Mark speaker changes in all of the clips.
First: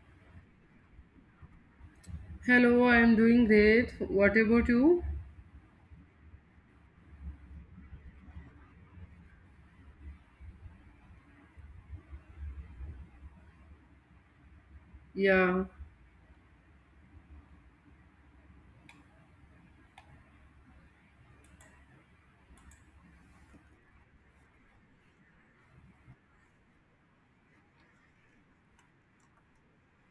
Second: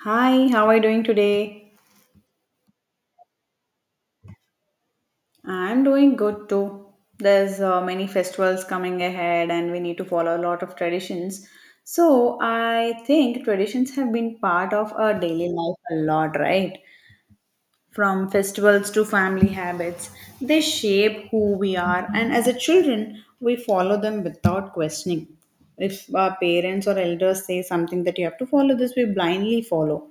Speaker 1: Hi, how are you doing today?
Speaker 2: Hello, I am doing great. What about you?
Speaker 1: I'm doing good too. There's many festivals coming ahead and we need to follow a lot of traditions. I think traditions have been part of our daily
Speaker 2: Yeah,
Speaker 1: life a lot, right? From festivals to family habits. They shape who we are, and as a children, we follow them without questioning. If our parents or elders say something that you have to follow this, we blindly follow.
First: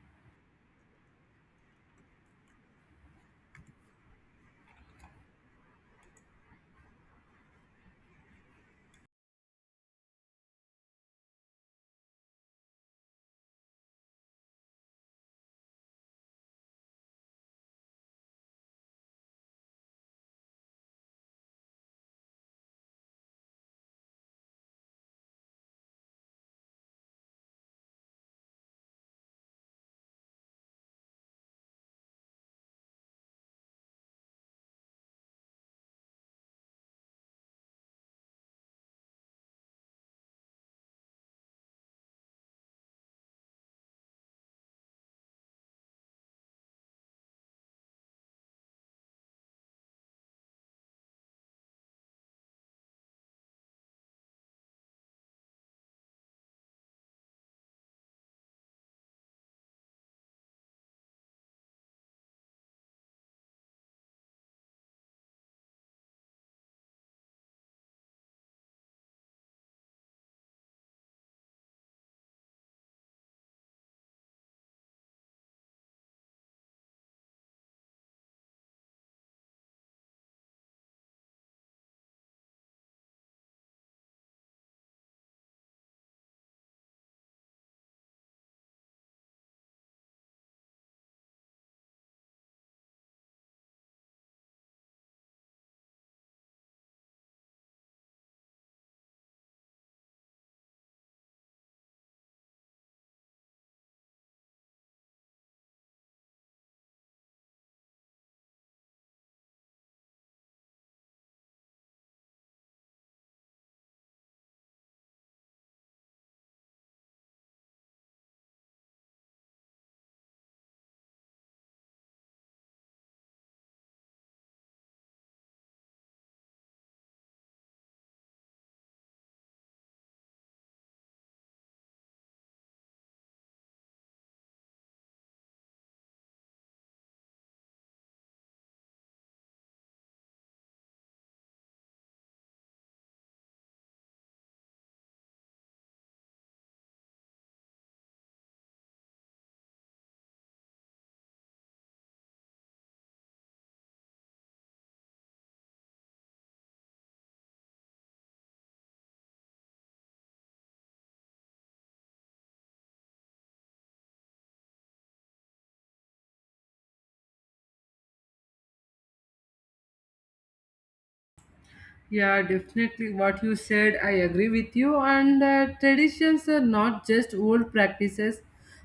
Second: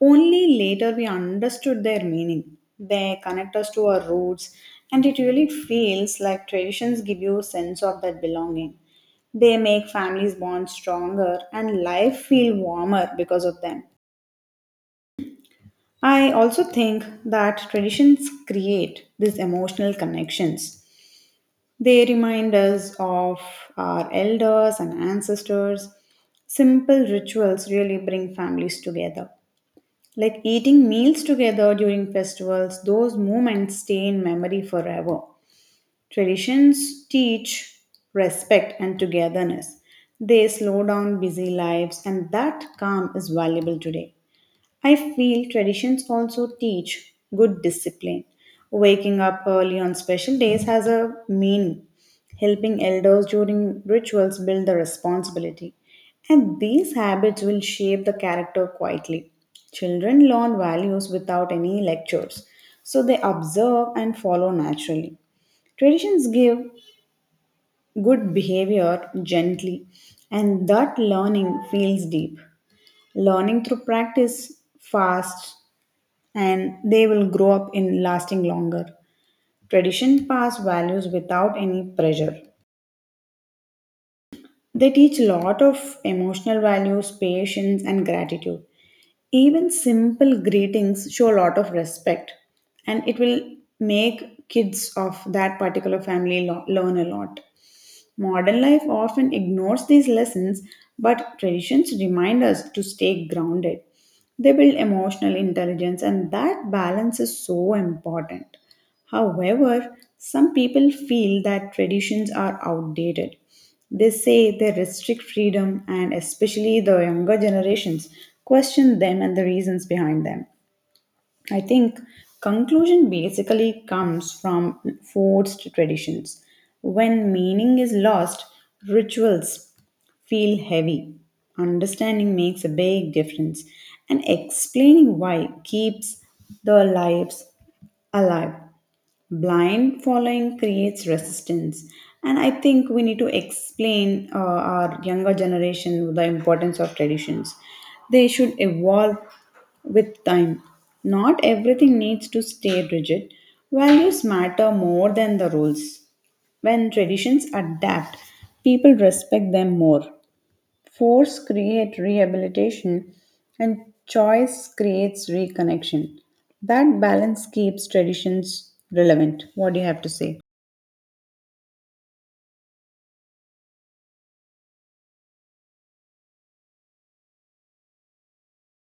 Speaker 1: Only later we understood their meaning. They connect us to our roots, and it really feels like traditions give you a sense of that belonging. They make families bond stronger and life feel warmer because of them. I also think that traditions create these emotional connections. They remind us of our elders and ancestors. Simple rituals really bring families together. Like eating meals together during festivals, those moments stay in memory forever. Traditions teach respect and togetherness. They slow down busy lives, and that calm is valuable today. I feel traditions also teach good discipline. Waking up early on special days has a meaning. Helping elders during rituals build the responsibility. And these habits will shape the character quietly. Children learn values without any lectures, so they observe and follow naturally. Traditions give good behavior gently, and that learning feels deep. Learning through practice fast, and they will grow up in lasting longer. Tradition pass values without any pressure. They teach a lot of emotional values, patience, and gratitude. Even simple greetings show a lot of respect, and it will make kids of that particular family learn a lot. Modern life often ignores these lessons, but traditions remind us to stay grounded. They build emotional intelligence, and that balance is so important. However, some people feel that traditions are outdated. They say they restrict freedom, and especially the younger generations question them and the reasons behind them. I think conclusion basically comes from forced traditions. When meaning is lost, rituals feel heavy. Understanding makes a big difference, and explaining why keeps the lives alive. Blind following creates resistance, and I think we need to explain our younger generation the importance of traditions. They should evolve with time. Not everything needs to stay rigid. Values matter more than the rules. When traditions adapt, people respect them more. Force creates rehabilitation, and choice creates reconnection. That balance keeps traditions relevant. What do you have to say?
Speaker 2: yeah, definitely. What you said, I agree with you. And traditions are not just old practices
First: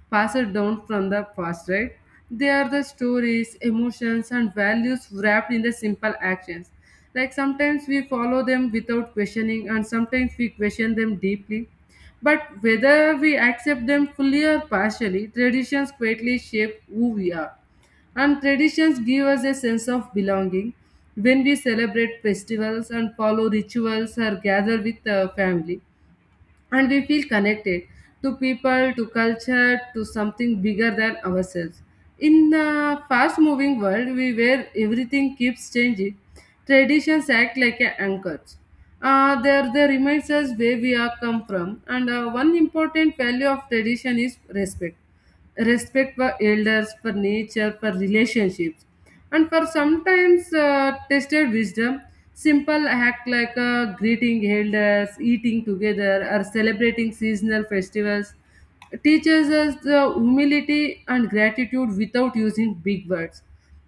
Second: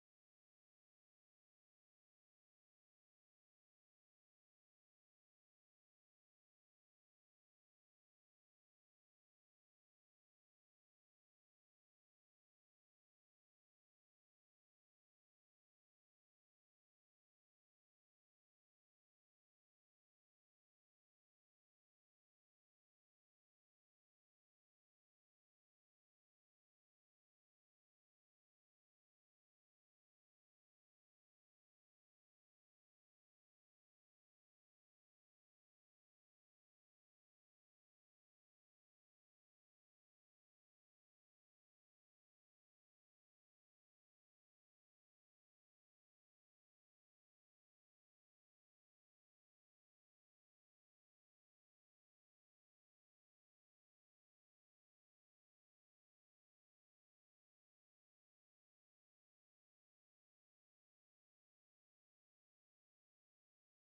Speaker 2: passed down from the past, right? They are the stories, emotions, and values wrapped in the simple actions. Like sometimes we follow them without questioning, and sometimes we question them deeply. But whether we accept them fully or partially, traditions greatly shape who we are. And traditions give us a sense of belonging when we celebrate festivals and follow rituals or gather with the family. And we feel connected to people, to culture, to something bigger than ourselves. In the fast moving world we where everything keeps changing, traditions act like a anchors. There they reminds us where we are come from and one important value of tradition is respect respect for elders, for nature, for relationships, and for sometimes tested wisdom. Simple act like greeting elders, eating together, or celebrating seasonal festivals teaches us the humility and gratitude without using big words.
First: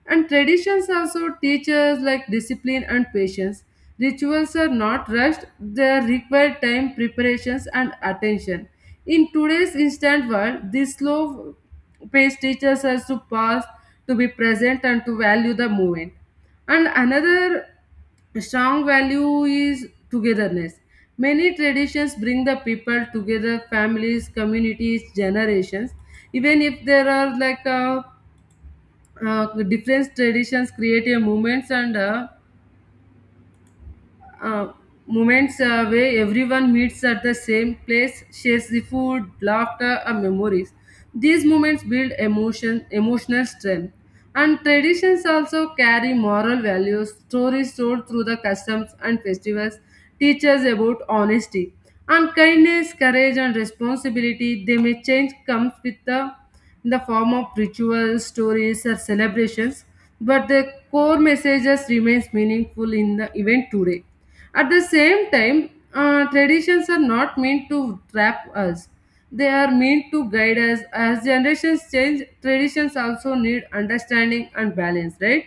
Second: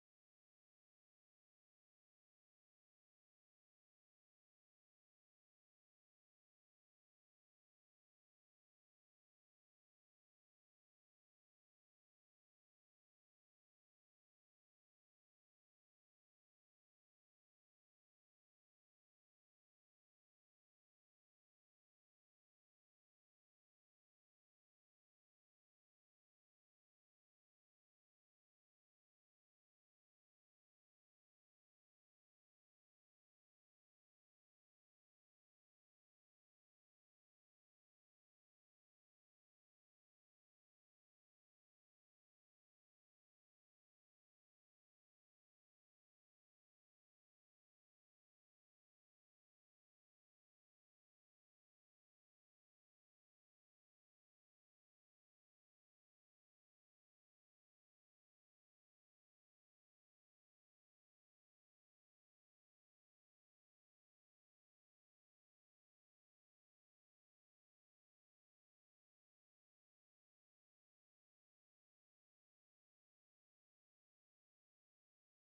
Speaker 2: And traditions also teach us like discipline and patience. Rituals are not rushed, they require time, preparations, and attention. In today's instant world, this slow pace teaches us to pause, to be present, and to value the moment. And another strong value is togetherness. Many traditions bring the people together, families, communities, generations. Even if there are like a different traditions create a movements and uh, moments where everyone meets at the same place, shares the food, laughter, and memories. These moments build emotion, emotional strength. And traditions also carry moral values. Stories told through the customs and festivals teach us about honesty and kindness, courage, and responsibility. They may change comes with the in the form of rituals, stories, or celebrations, but the core messages remains meaningful in the event today. At the same time, traditions are not meant to trap us. They are meant to guide us. As generations change, traditions also need understanding and balance, right?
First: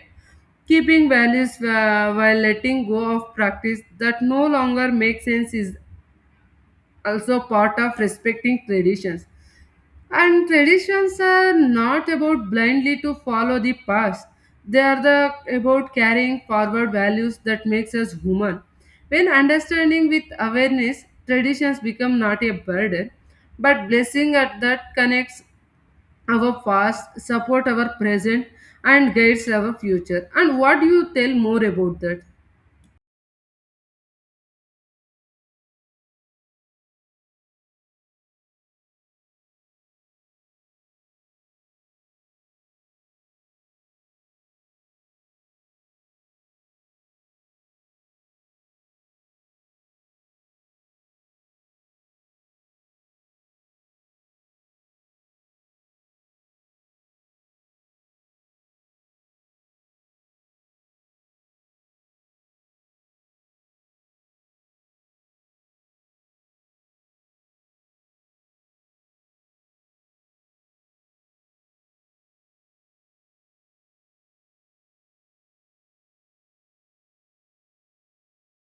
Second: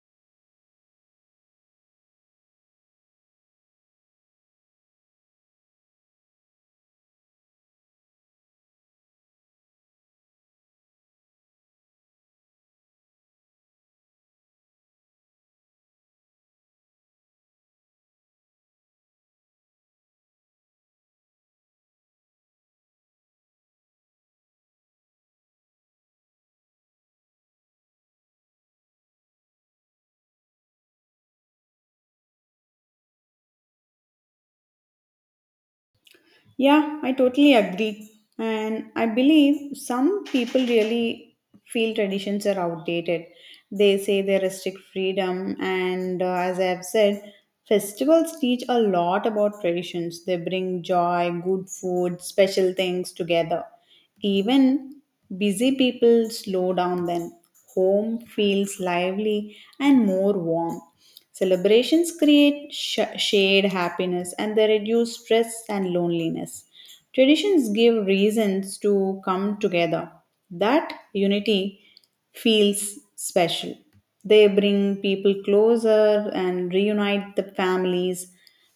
Speaker 2: Keeping values while letting go of practice that no longer makes sense is also part of respecting traditions. And traditions are not about blindly to follow the past. They are the about carrying forward values that makes us human. When understanding with awareness, traditions become not a burden, but blessing at that connects our past, support our present, and guides our future. And what do you tell more about that?
Speaker 1: Yeah, I totally agree. And I believe some people really feel traditions are outdated. They say they restrict freedom, and as I have said, festivals teach a lot about traditions. They bring joy, good food, special things together. Even busy people slow down then. Home feels lively and more warm. Celebrations create shared happiness, and they reduce stress and loneliness. Traditions give reasons to come together. That unity feels special. They bring people closer and reunite the families.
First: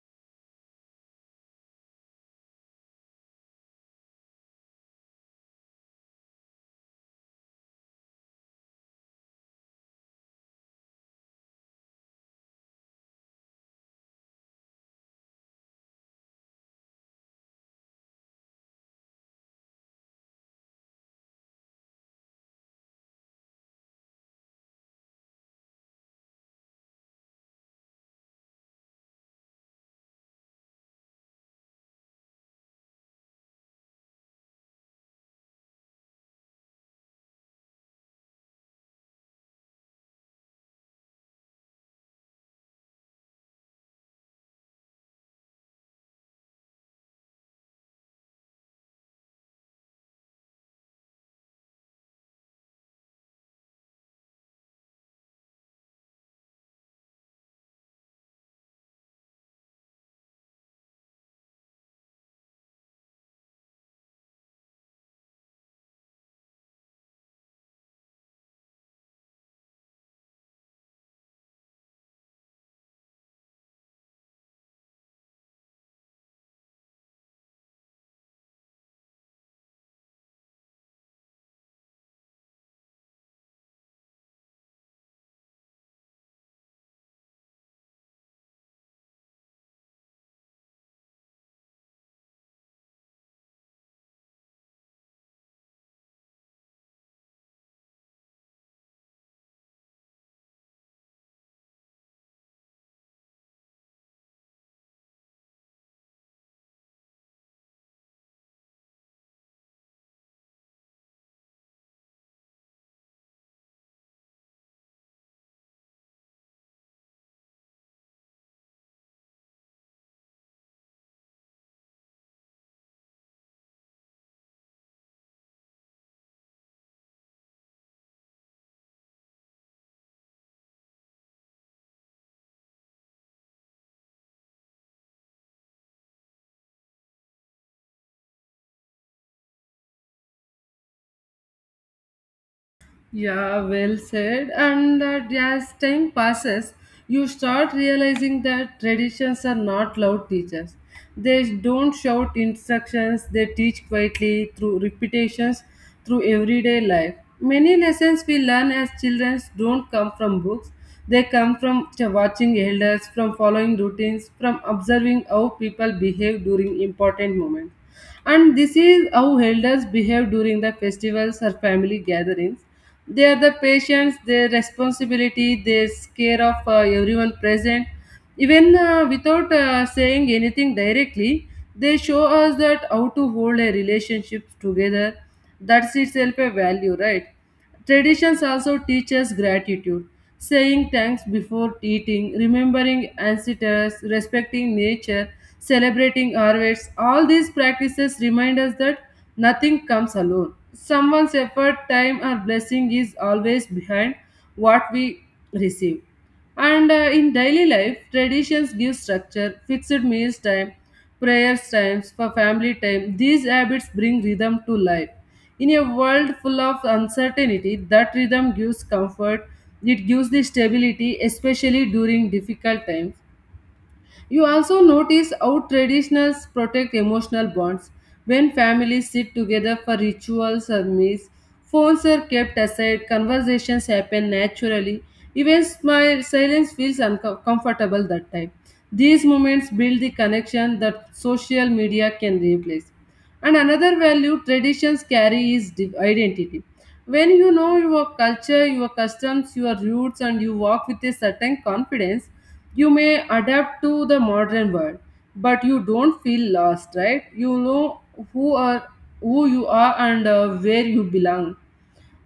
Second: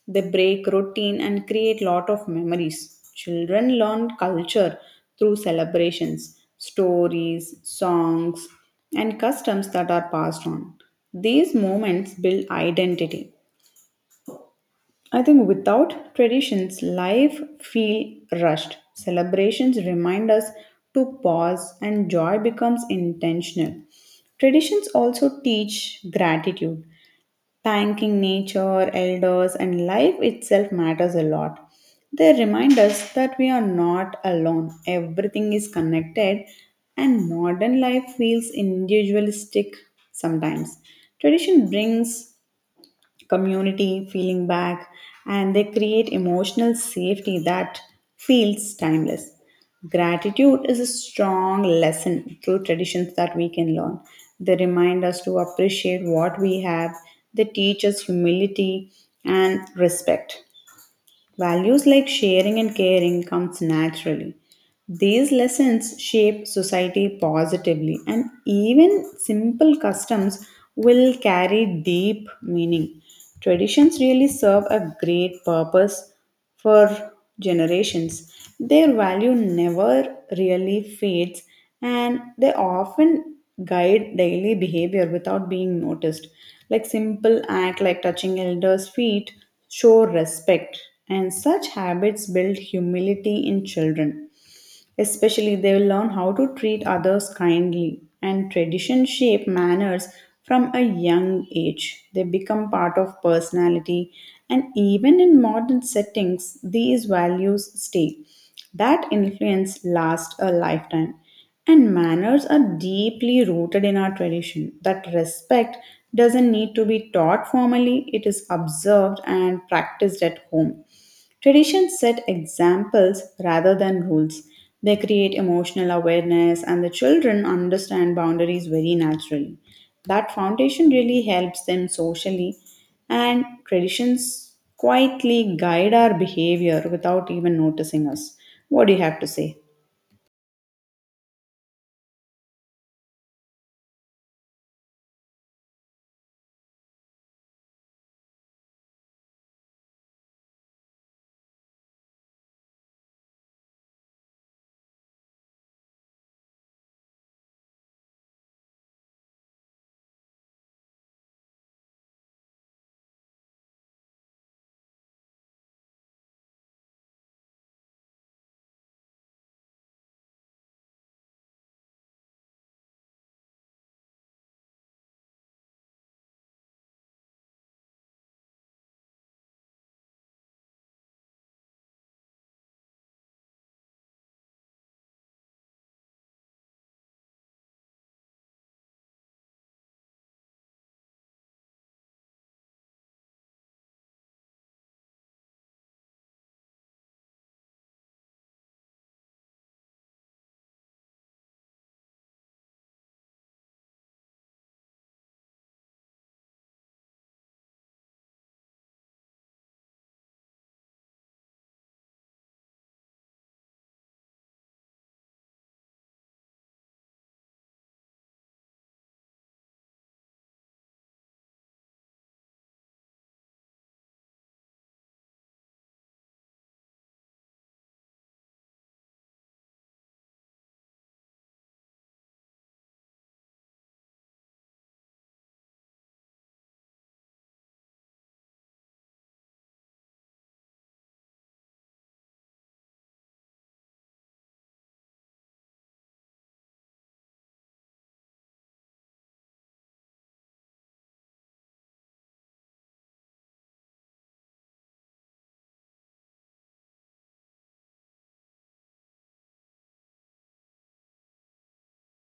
Speaker 1: They break routine and create lot of memories. Children learn culture through celebrations, stories, songs, and customs that are passed on. These moments build identity. I think without traditions, life feel rushed. Celebrations remind us to pause, and joy becomes intentional. Traditions also teach gratitude. Thanking nature, elders, and life itself matters a lot. They remind us that we are not alone, everything is connected, and modern life feels individualistic sometimes. Tradition brings community feeling back, and they create emotional safety that feels timeless. Gratitude is a strong lesson through traditions that we can learn. They remind us to appreciate what we have. They teach us humility and respect. Values like sharing and caring comes naturally. These lessons shape society positively, and even simple customs will carry deep meaning. Traditions really serve a great purpose for generations. Their value never really fades, and they often guide daily behavior without being noticed. Like simple act like touching elders' feet show respect, and such habits build humility in children. Especially, they will learn how to treat others kindly, and tradition shape manners from a young age. They become part of personality, and even in modern settings, these values stay. That influence lasts a lifetime. And manners are deeply rooted in our tradition. That respect doesn't need to be taught formally, it is observed and practiced at home. Traditions set examples rather than rules. They create emotional awareness, and the children understand boundaries very naturally. That foundation really helps them socially, and traditions quietly guide our behavior without even noticing us. What do you have to say?
Speaker 2: Yeah, well said. And that as time passes, you start realizing that traditions are not loud teachers. They don't shout instructions, they teach quietly through repetitions, through everyday life. Many lessons we learn as children don't come from books, they come from watching elders, from following routines, from observing how people behave during important moments. And this is how elders behave during the festivals or family gatherings. They are the patients, their responsibility, their care of everyone present. Even without saying anything directly, they show us that how to hold a relationship together. That's itself a value, right? Traditions also teach us gratitude, saying thanks before eating, remembering ancestors, respecting nature, celebrating harvests. All these practices remind us that nothing comes alone. Someone's effort, time, or blessing is always behind what we receive. And in daily life, traditions give structure, fixed meals time, prayers times, for family time. These habits bring rhythm to life. In a world full of uncertainty, that rhythm gives comfort. It gives the stability, especially during difficult times. You also notice how traditions protect emotional bonds. When families sit together for rituals or meals, phones are kept aside, conversations happen naturally, even smile, silence feels uncomfortable that time. These moments build the connection that social media can replace. And another value traditions carry is identity. When you know your culture, your customs, your roots, and you walk with a certain confidence, you may adapt to the modern world, but you don't feel lost, right? You know who are who you are and where you belong.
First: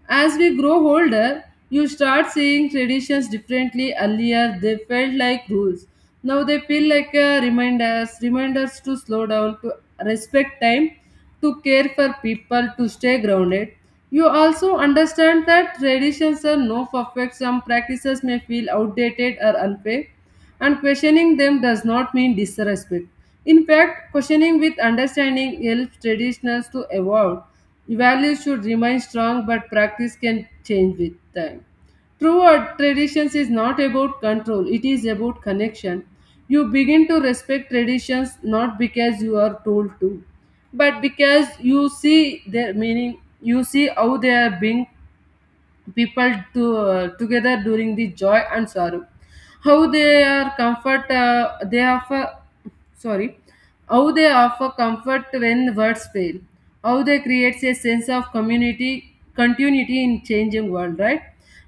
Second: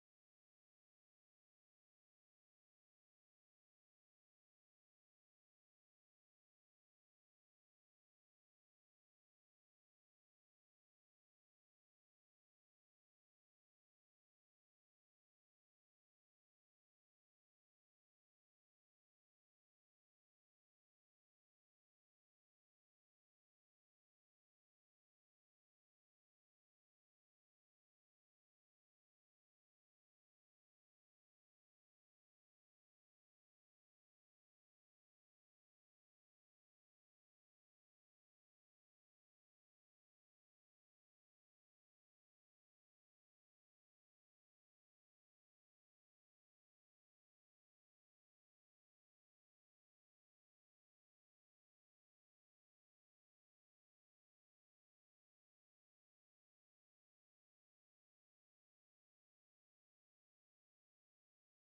Speaker 2: As we grow older, you start seeing traditions differently. Earlier, they felt like rules. Now they feel like reminders, reminders to slow down, to respect time, to care for people, to stay grounded. You also understand that traditions are no perfect. Some practices may feel outdated or unfair and questioning them does not mean disrespect. In fact, questioning with understanding helps traditions to evolve. Values should remain strong, but practice can change with time. True art traditions is not about control, it is about connection. You begin to respect traditions not because you are told to, but because you see their meaning, you see how they are being people to, together during the joy and sorrow, how they are comfort they offer sorry how they offer comfort when words fail, how they creates a sense of community, continuity in changing world, right?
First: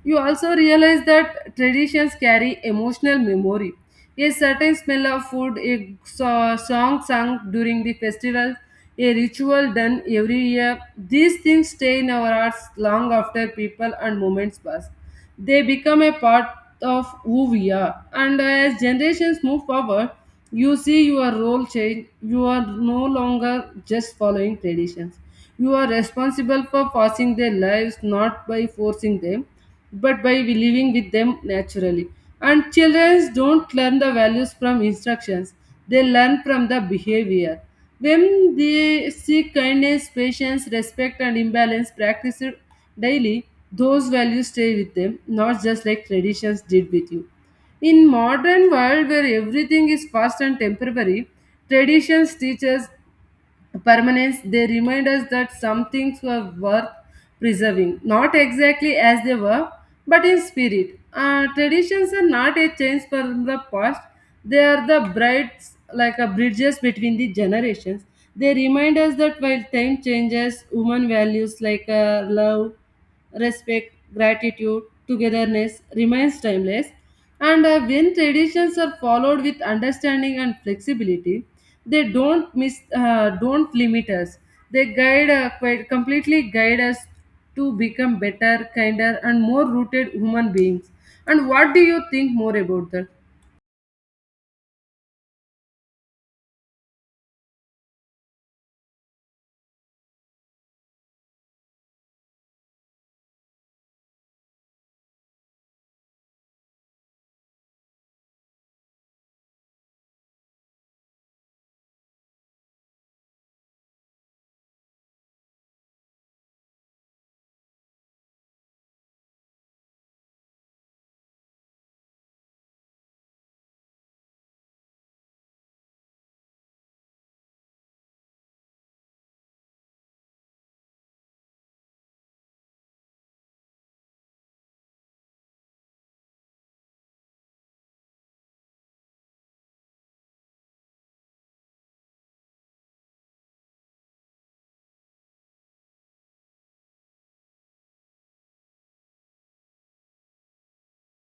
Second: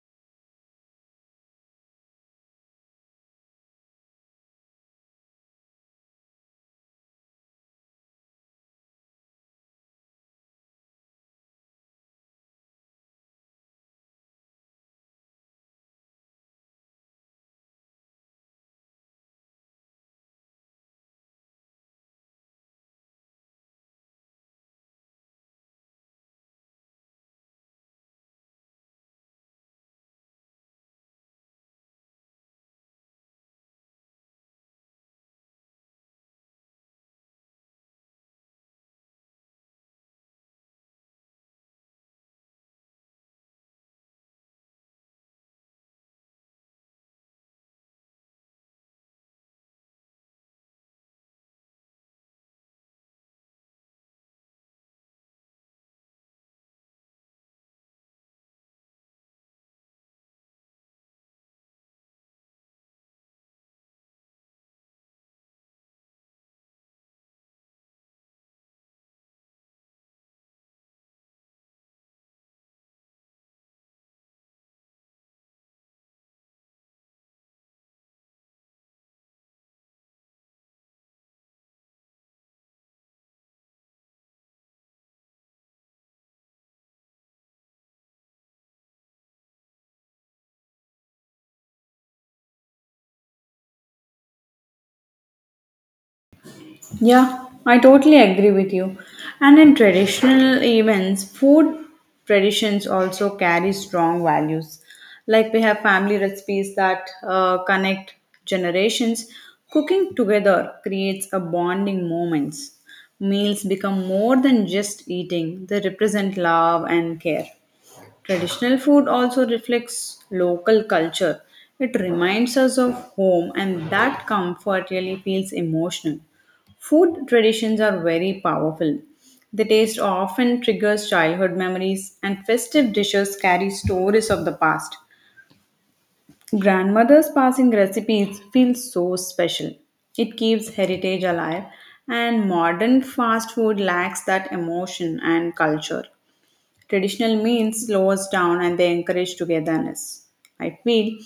Speaker 2: You also realize that traditions carry emotional memory, a certain smell of food, a song sung during the festival, a ritual done every year. These things stay in our hearts long after people and moments pass. They become a part of who we are. And as generations move forward, you see your role change. You are no longer just following traditions. You are responsible for passing their lives not by forcing them, but by living with them naturally. And children don't learn the values from instructions, they learn from the behavior. When they see kindness, patience, respect, and imbalance practiced daily, those values stay with them, not just like traditions did with you. In modern world where everything is fast and temporary, traditions teach us permanence, they remind us that some things were worth preserving, not exactly as they were, but in spirit. Traditions are not a change from the past, they are the brides, like a bridges between the generations. They remind us that while time changes, human values like love, respect, gratitude, togetherness remains timeless. And when traditions are followed with understanding and flexibility, they don't miss, don't limit us. They guide, quite completely guide us to become better, kinder, and more rooted human beings. And what do you think more about that?
Speaker 1: Yeah, I totally agree with you. And in traditional events, food traditions also carry strong values. Like we have family recipes that connect generations. Cooking together creates a bonding moments. Meals become more than just eating, they represent love and care. Traditional food also reflects local culture. It reminds us of home, and that comfort really feels emotional. Food traditions are very powerful. The taste often triggers childhood memories, and festive dishes carry stories of the past. Grandmother's passing recipes feel so special. It keeps heritage alive, and modern fast food lacks that emotion and culture. Traditional means slows down, and they encourage togetherness. I feel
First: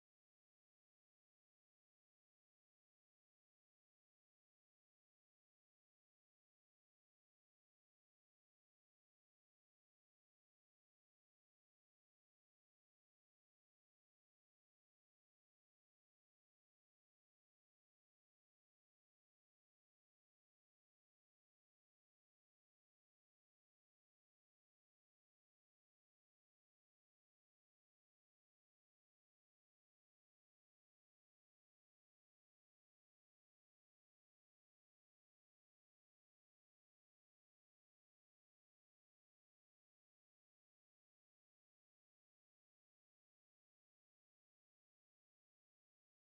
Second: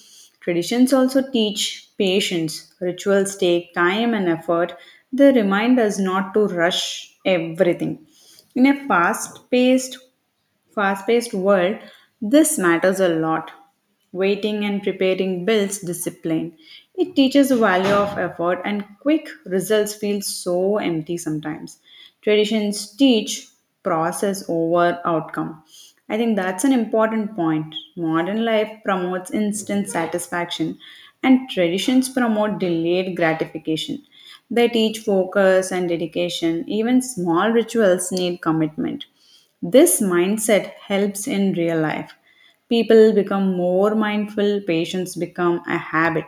Speaker 1: traditions also teach patience. Rituals take time and effort. They remind us not to rush everything. In a fast-paced world, this matters a lot. Waiting and preparing builds discipline. It teaches the value of effort, and quick results feel so empty sometimes. Traditions teach process over outcome. I think that's an important point. Modern life promotes instant satisfaction, and traditions promote delayed gratification. They teach focus and dedication. Even small rituals need commitment. This mindset helps in real life. People become more mindful, patience become a habit.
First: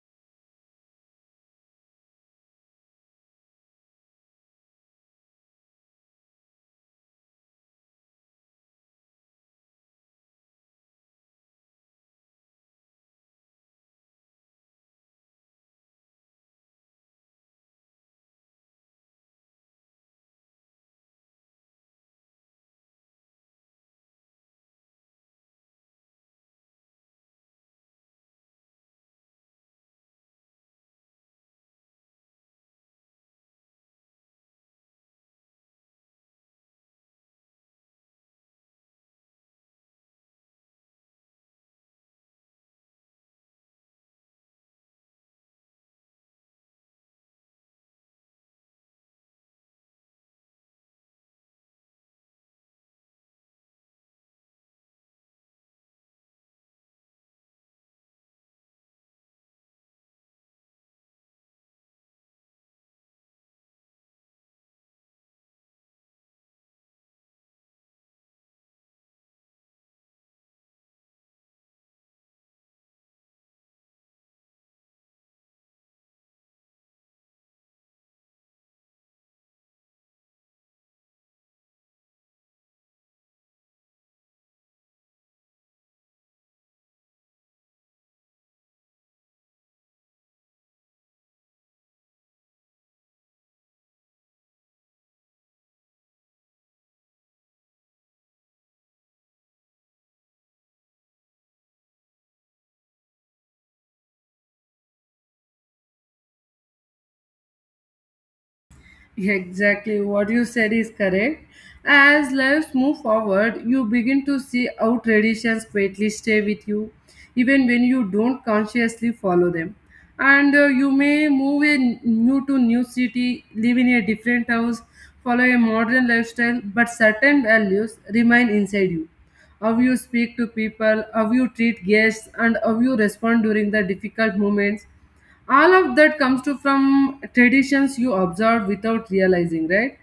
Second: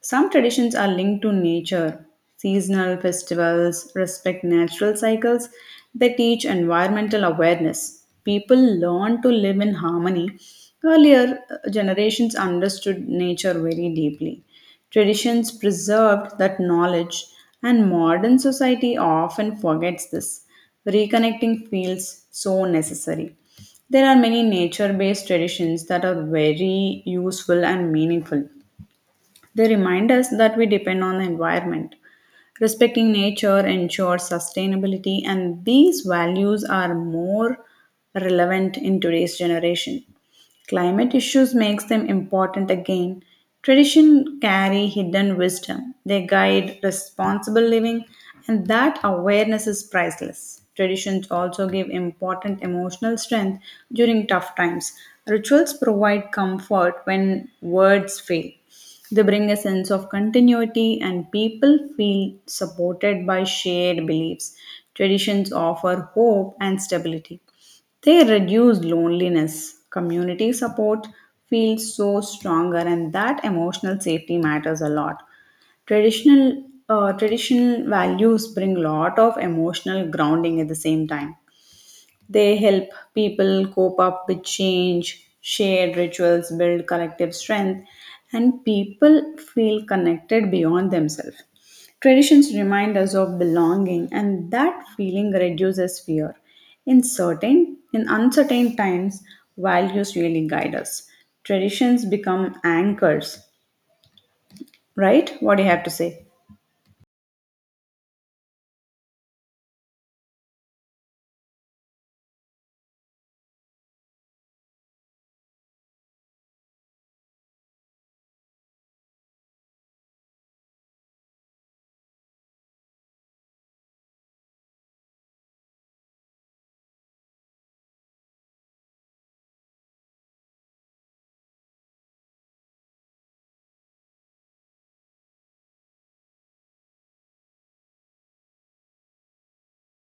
Speaker 1: Some traditions are linked to nature. Seasonal festivals respect natural cycles. They teach environmental awareness. People learn to live in harmony. Earlier generations understood nature very deeply. Traditions preserved that knowledge, and modern society often forgets this. Reconnecting feels so necessary. There are many nature based traditions that are very useful and meaningful. They remind us that we depend on the environment. Respecting nature ensures sustainability, and these values are more relevant in today's generation. Climate issues makes them important again. Tradition carry hidden wisdom. They guide responsible living, and that awareness is priceless. Traditions also give important emotional strength during tough times. Rituals provide comfort when words fail. They bring a sense of continuity, and people feel supported by shared beliefs. Traditions offer hope and stability. They reduce loneliness. Community support feels so stronger, and that emotional safety matters a lot. Traditional values bring lot of emotional grounding at the same time. They help people cope up with change, shared rituals build collective strength, and people feel connected beyond themselves. Traditions remind us of belonging, and that feeling reduces fear. In uncertain times, values really guide us. Traditions become anchors, right? What do you have to say?
Speaker 2: Exactly what you said is correct. As lives move forward, you begin to see how traditions quietly stay with you, even when you don't consciously follow them. And you may move in new to new city, live in a different house, follow a modern lifestyle, but certain values remain inside you. How you speak to people, how you treat guests, and how you respond during the difficult moments, all of that comes to from traditions you observe without realizing, right?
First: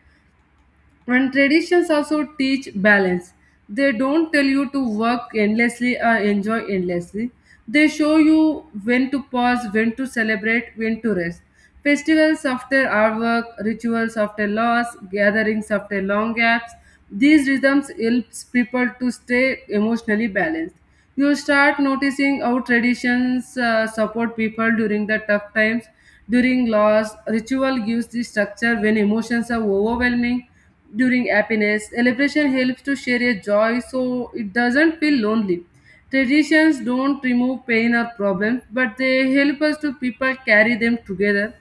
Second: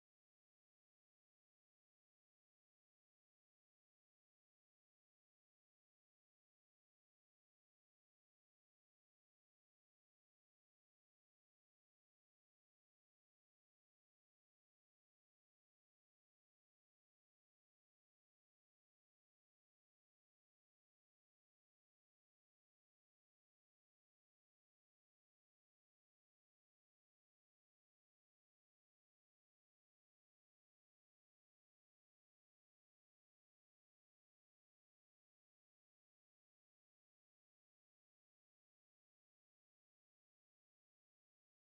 Speaker 2: And traditions also teach balance. They don't tell you to work endlessly or enjoy endlessly. They show you when to pause, when to celebrate, when to rest. Festivals after our work, rituals after loss, gatherings after long gaps. These rhythms helps people to stay emotionally balanced. You start noticing how traditions support people during the tough times. During loss, ritual gives the structure when emotions are overwhelming during happiness. Celebration helps to share a joy so it doesn't feel lonely. Traditions don't remove pain or problems, but they help us to people carry them together.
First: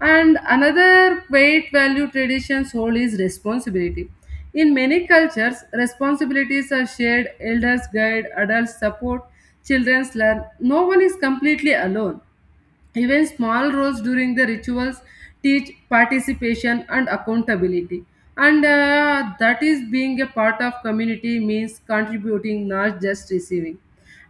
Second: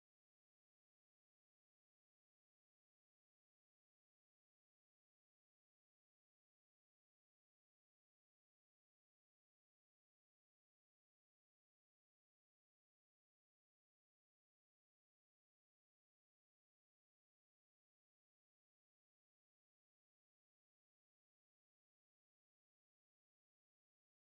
Speaker 2: And another weight value traditions hold is responsibility. In many cultures, responsibilities are shared, elders guide, adults support, children learn. No one is completely alone. Even small roles during the rituals teach participation and accountability. And that is being a part of community means contributing, not just receiving.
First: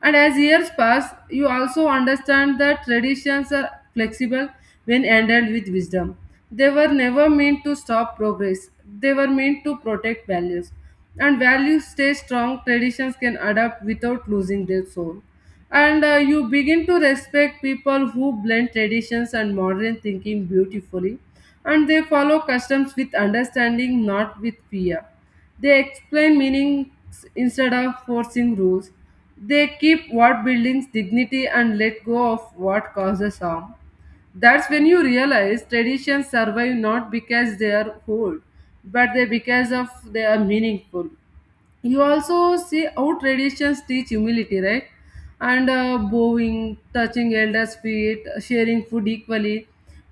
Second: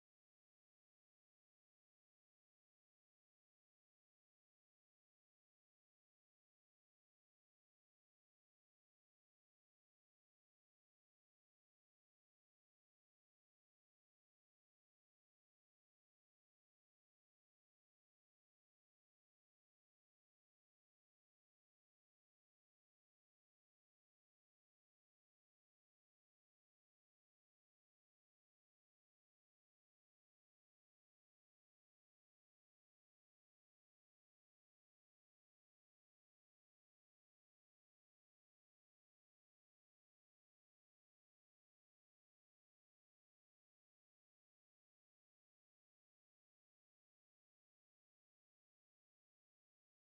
Speaker 2: And as years pass, you also understand that traditions are flexible when ended with wisdom. They were never meant to stop progress, they were meant to protect values. And values stay strong, traditions can adapt without losing their soul. And you begin to respect people who blend traditions and modern thinking beautifully, and they follow customs with understanding, not with fear. They explain meanings instead of forcing rules. They keep what builds dignity and let go of what causes harm. That's when you realize traditions survive not because they are old, but they because of they are meaningful. You also see how traditions teach humility, right? And bowing touching elders feet sharing food equally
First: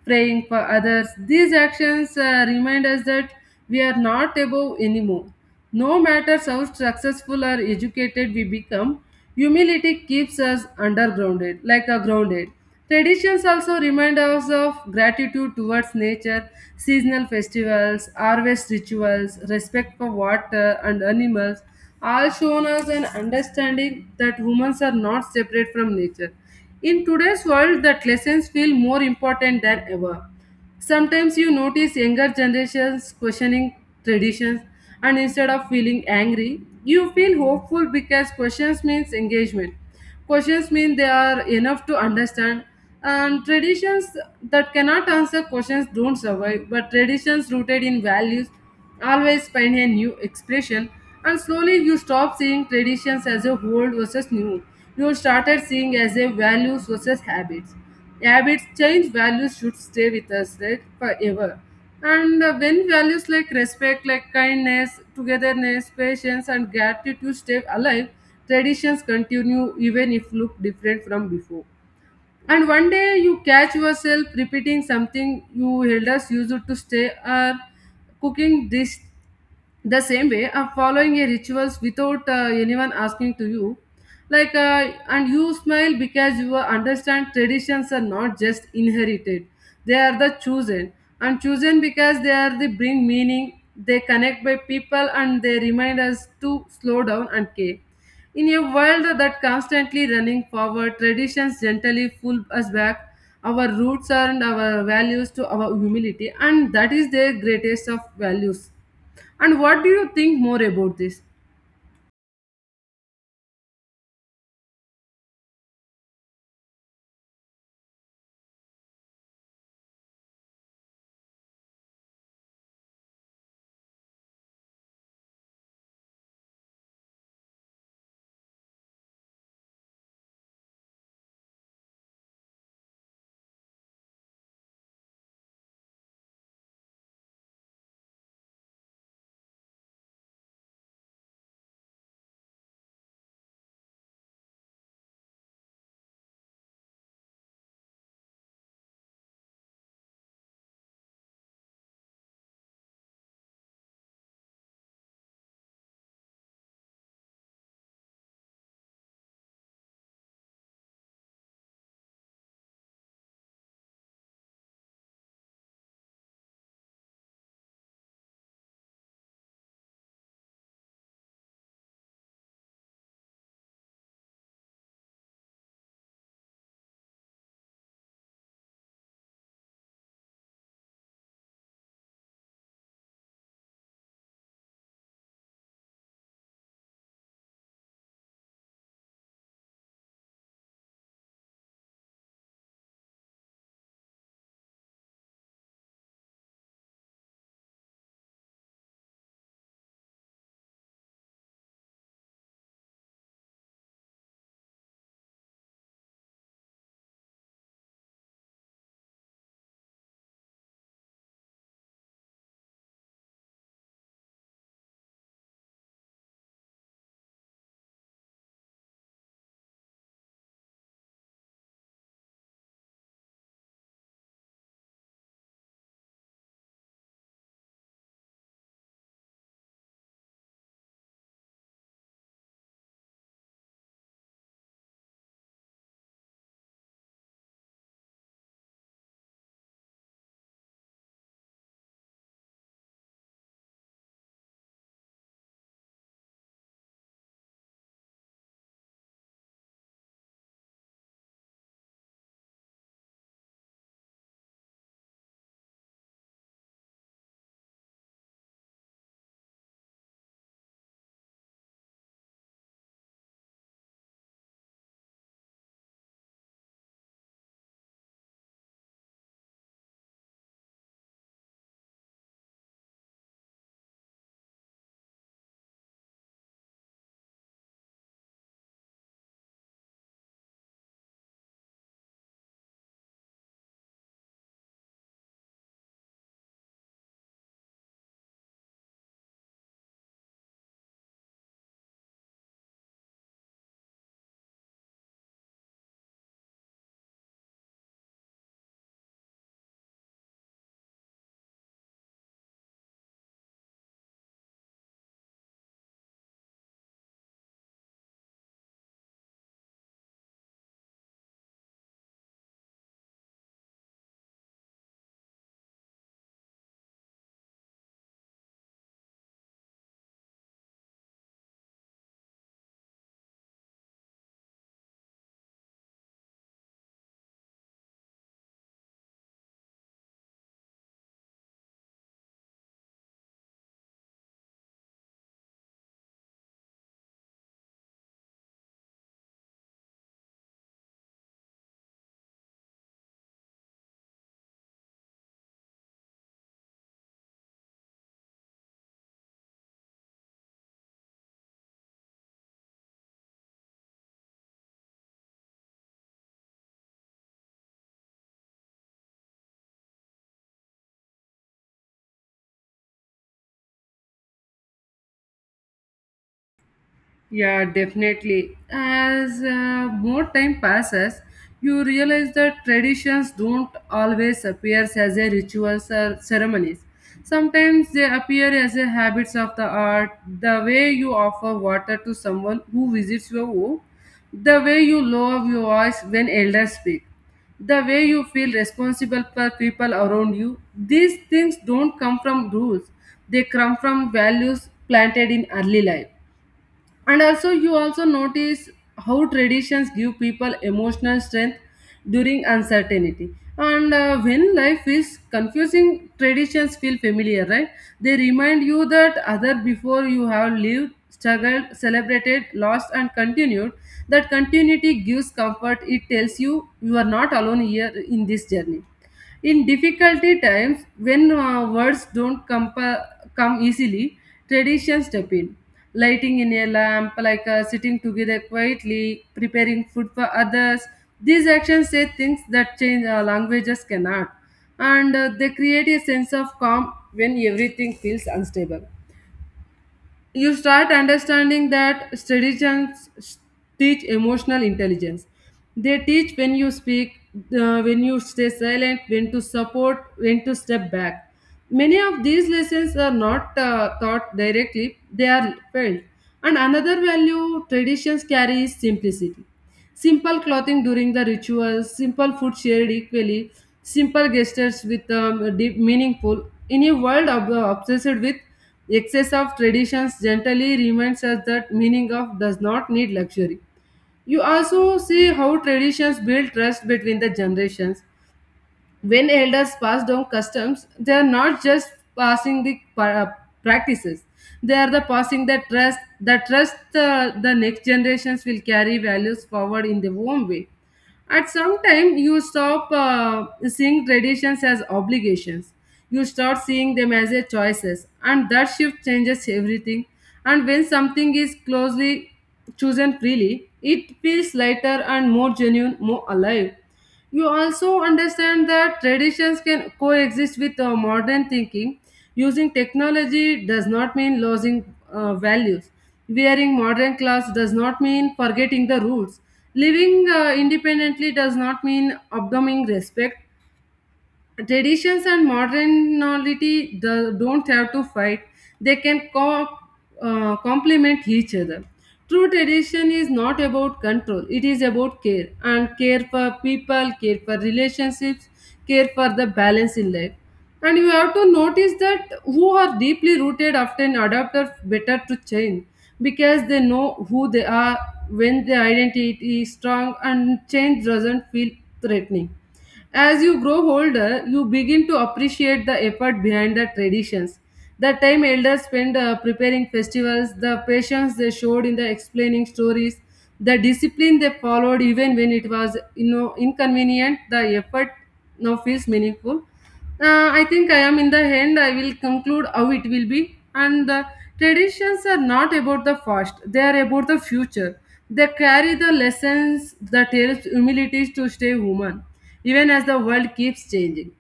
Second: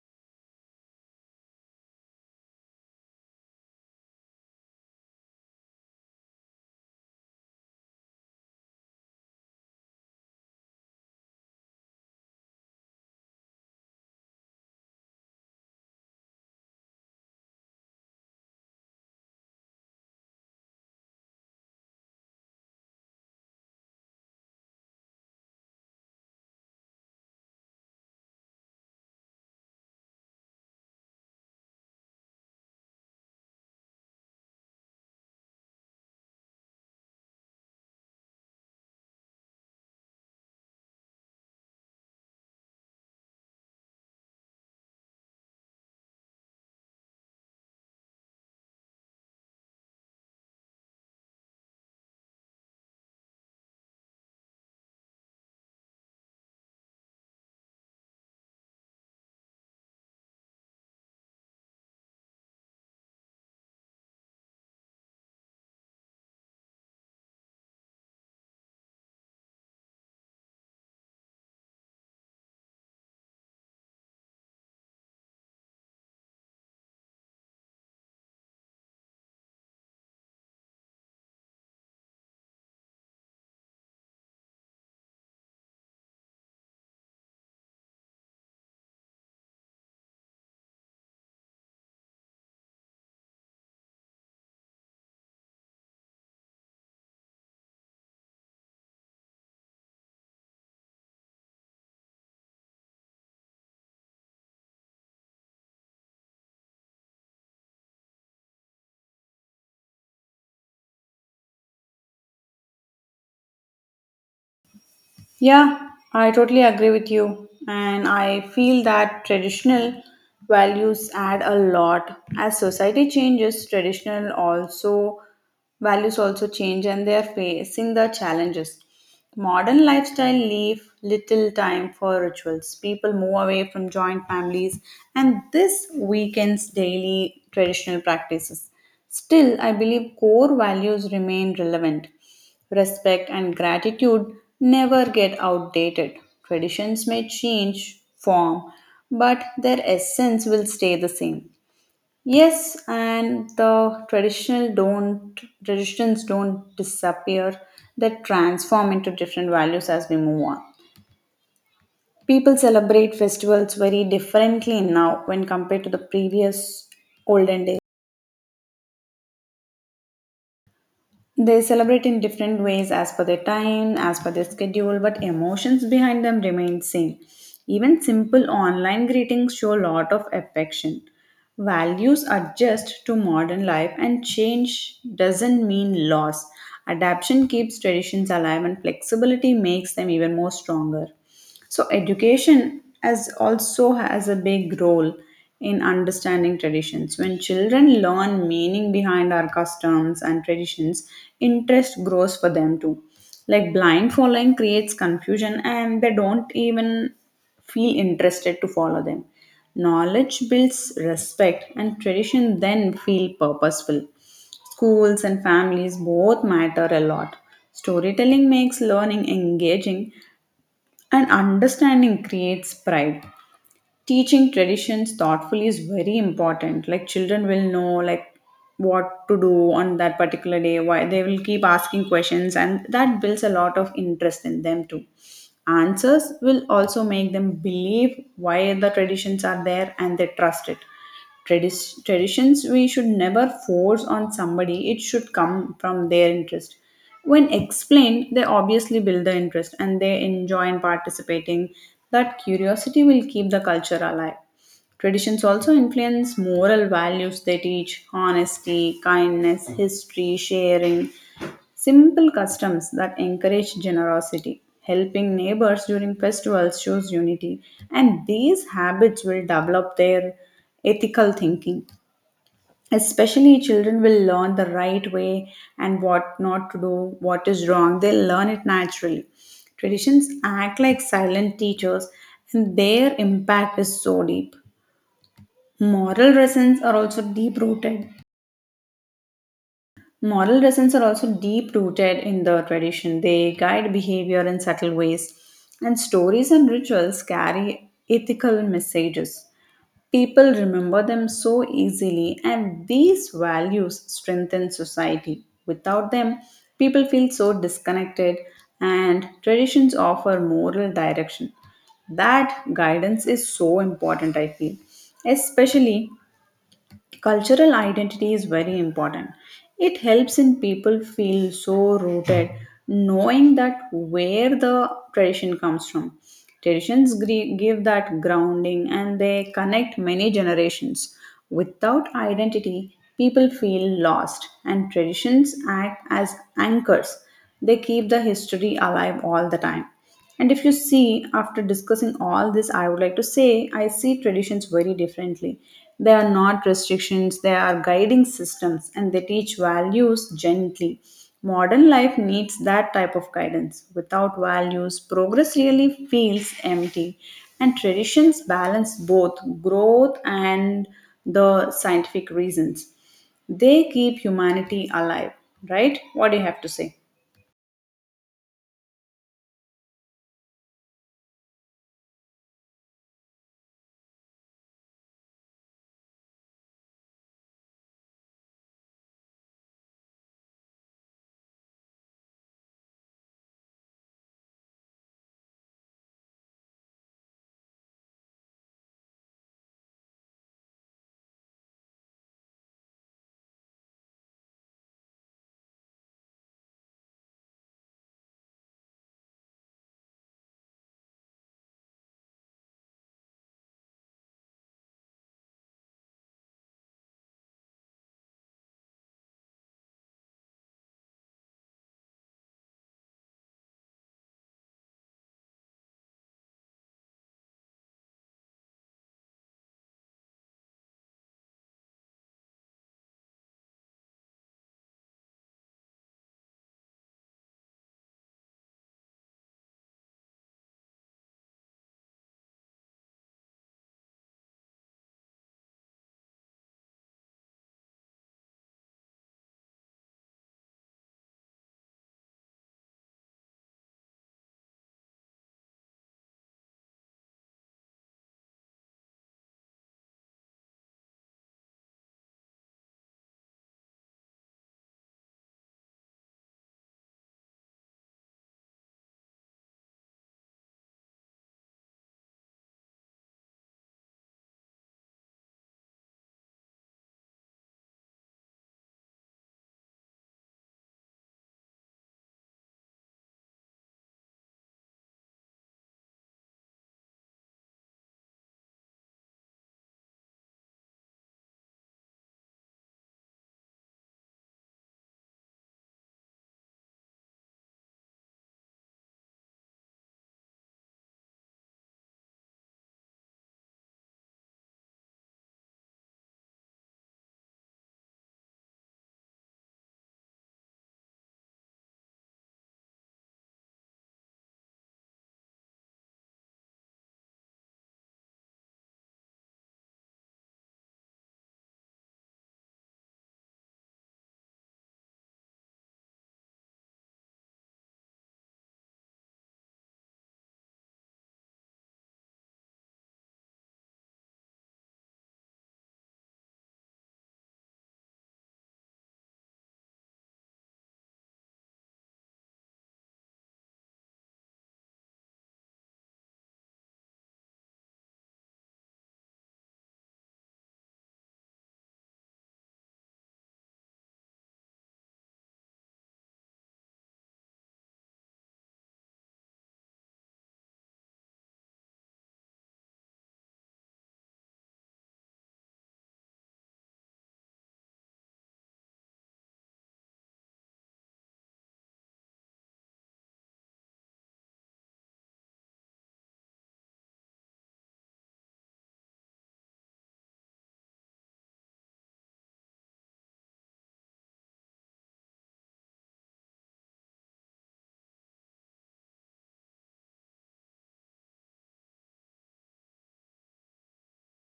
Speaker 2: praying for others, these actions remind us that we are not above anymore, no matter how successful or educated we become. Humility keeps us undergrounded like a grounded. Traditions also remind us of gratitude towards nature, seasonal festivals, harvest rituals, respect for water and animals, all shown us an understanding that humans are not separate from nature. In today's world, that lessons feel more important than ever. Sometimes you notice younger generations questioning traditions, and instead of feeling angry, you feel hopeful because questions means engagement. Questions mean they are enough to understand, and traditions that cannot answer questions don't survive, but traditions rooted in values always find a new expression, and slowly you stop seeing traditions as a old versus new. You started seeing as a values versus habits. Habits change, values should stay with us like forever. And When values like respect, like kindness, togetherness, patience and gratitude stay alive, traditions continue even if look different from before, and one day you catch yourself repeating something you elders used to stay, or cooking dish the same way of following a rituals without anyone asking to you, and you smile because you understand traditions are not just inherited, they are the chosen, and chosen because they are the bring meaning, they connect by people and they remind us to slow down and care. In a world that constantly running forward, traditions gently pull us back our roots and our values to our humility, and that is their greatest of values. And what do you think more about this?
Speaker 1: Yeah, I totally agree with you. And I feel that traditional values add a lot. As society changes, traditional also values also change, and they are facing the challenges. Modern lifestyle leave little time for rituals. People move away from joint families, and this weakens daily traditional practices. Still, I believe core values remain relevant. Respect and gratitude never get outdated. Traditions may change form, but their essence will stay the same. Yes, and the traditional don't traditions don't disappear. They transform into different values as we move on. People celebrate festivals very differently now when compared to the previous olden days. They celebrate in different ways as per their time, as per their schedule, but emotions behind them remain same. Even simple online greetings show a lot of affection. Values adjust to modern life, and change doesn't mean loss. Adaptation keeps traditions alive, and flexibility makes them even more stronger. So education as also has a big role in understanding traditions. When children learn meaning behind our customs and traditions, interest grows for them too. Like blind following creates confusion, and they don't even feel interested to follow them. Knowledge builds respect, and tradition then feel purposeful. Schools and families both matter a lot. Storytelling makes learning engaging, and understanding creates pride. Teaching traditions thoughtfully is very important. Like children will know like what to do on that particular day. Why they will keep asking questions, and that builds a lot of interest in them too. Answers will also make them believe why the traditions are there, and they trust it. Tradis Traditions we should never force on somebody, it should come from their interest. When explained, they obviously build the interest, and they enjoy in participating. That curiosity will keep the culture alive. Traditions also influence moral values. They teach honesty, kindness, history, sharing. Simple customs that encourage generosity, helping neighbors during festivals shows unity, and these habits will develop their ethical thinking. Especially, children will learn the right way and what not to do, what is wrong. They learn it naturally. Traditions act like silent teachers, and their impact is so deep. Moral lessons are also deep rooted Moral lessons are also deep rooted in the tradition. They guide behavior in subtle ways, and stories and rituals carry ethical messages. People remember them so easily, and these values strengthen society. Without them, people feel so disconnected, and traditions offer moral direction. That guidance is so important, I feel, especially. Cultural identity is very important. It helps in people feel so rooted, knowing that where the tradition comes from. Traditions give that grounding, and they connect many generations. Without identity, people feel lost, and traditions act as anchors. They keep the history alive all the time. And if you see, after discussing all this, I would like to say I see traditions very differently. They are not restrictions, they are guiding systems, and they teach values gently. Modern life needs that type of guidance. Without values, progress really feels empty. And traditions balance both growth and the scientific reasons. They keep humanity alive, right? What do you have to say?
Speaker 2: Yeah, definitely. As more time passes, you realize that traditions don't always appear as a rituals or ceremonies. Sometimes they appear as a habits of the art, the way you offer water to someone who visits your home, the way you lower your voice when elders speak, the way you feel responsible for people around you. These things don't come from rules; they come from values planted in early life, and also you also notice how traditions give people emotional strength during uncertainty. And When life is confusing, traditions feel familiar, right? They remind you that other before you have lived, struggled, celebrated, lost and continued. That continuity gives comfort, it tells you you are not alone here in this journey. In difficulty times, when words don't come easily, traditions step in. Lighting in a lamp, sitting together quietly, preparing food for others. These actions say things that change languages cannot, and they create a sense of calm when everything feels unstable. You start understanding that traditions teach emotional intelligence. They teach when you speak, when you stay silent, when to support, when to step back. Many of these lessons are not taught directly, they are felt. And another value traditions carry is simplicity. Simple clothing during the rituals, simple food shared equally, simple gestures with deep meaningful. In a world obsessed with excess of traditions, gently reminds us that meaning of does not need luxury. You also see how traditions build trust between the generations. When elders pass down customs, they are not just passing the pa- practices. They are the passing the trust. The trust, the next generations will carry values forward in their own way. At some time, you stop seeing traditions as obligations. You start seeing them as a choices, and that shift changes everything. And when something is closely chosen freely, it feels lighter and more genuine, more alive. You also understand that traditions can coexist with modern thinking. Using technology does not mean losing values. Wearing modern clothes does not mean forgetting the rules. Living independently does not mean abdomining respect. Traditions and modernity the, don't have to fight, they can complement each other. True tradition is not about control, it is about care, and care for people, care for relationships, care for the balance in life. And you have to notice that who are deeply rooted often adapt or better to change, because they know who they are. When their identity is strong, and change doesn't feel threatening. As you grow older, you begin to appreciate the effort behind the traditions. The time elders spend preparing festivals, the patience they showed in the explaining stories, the discipline they followed even when it was you know inconvenient, the effort now feels meaningful. I think I am in the end. I will conclude how it will be. And the traditions are not about the past; they are about the future. They carry the lessons that helps humility to stay human, even as the world keeps changing.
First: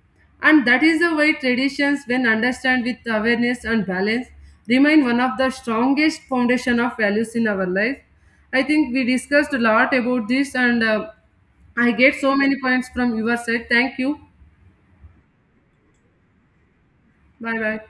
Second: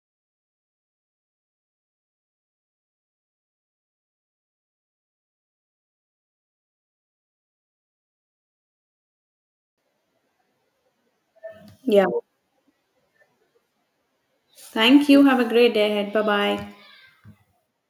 Speaker 2: And that is the way traditions, when understood with awareness and balance, remain one of the strongest foundation of values in our life. I think we discussed a lot about this, and I
Speaker 1: Yeah.
Speaker 2: get so many points from your side. Thank you.
Speaker 1: Thank you. Have a great day ahead. Bye bye.
Speaker 2: Bye bye.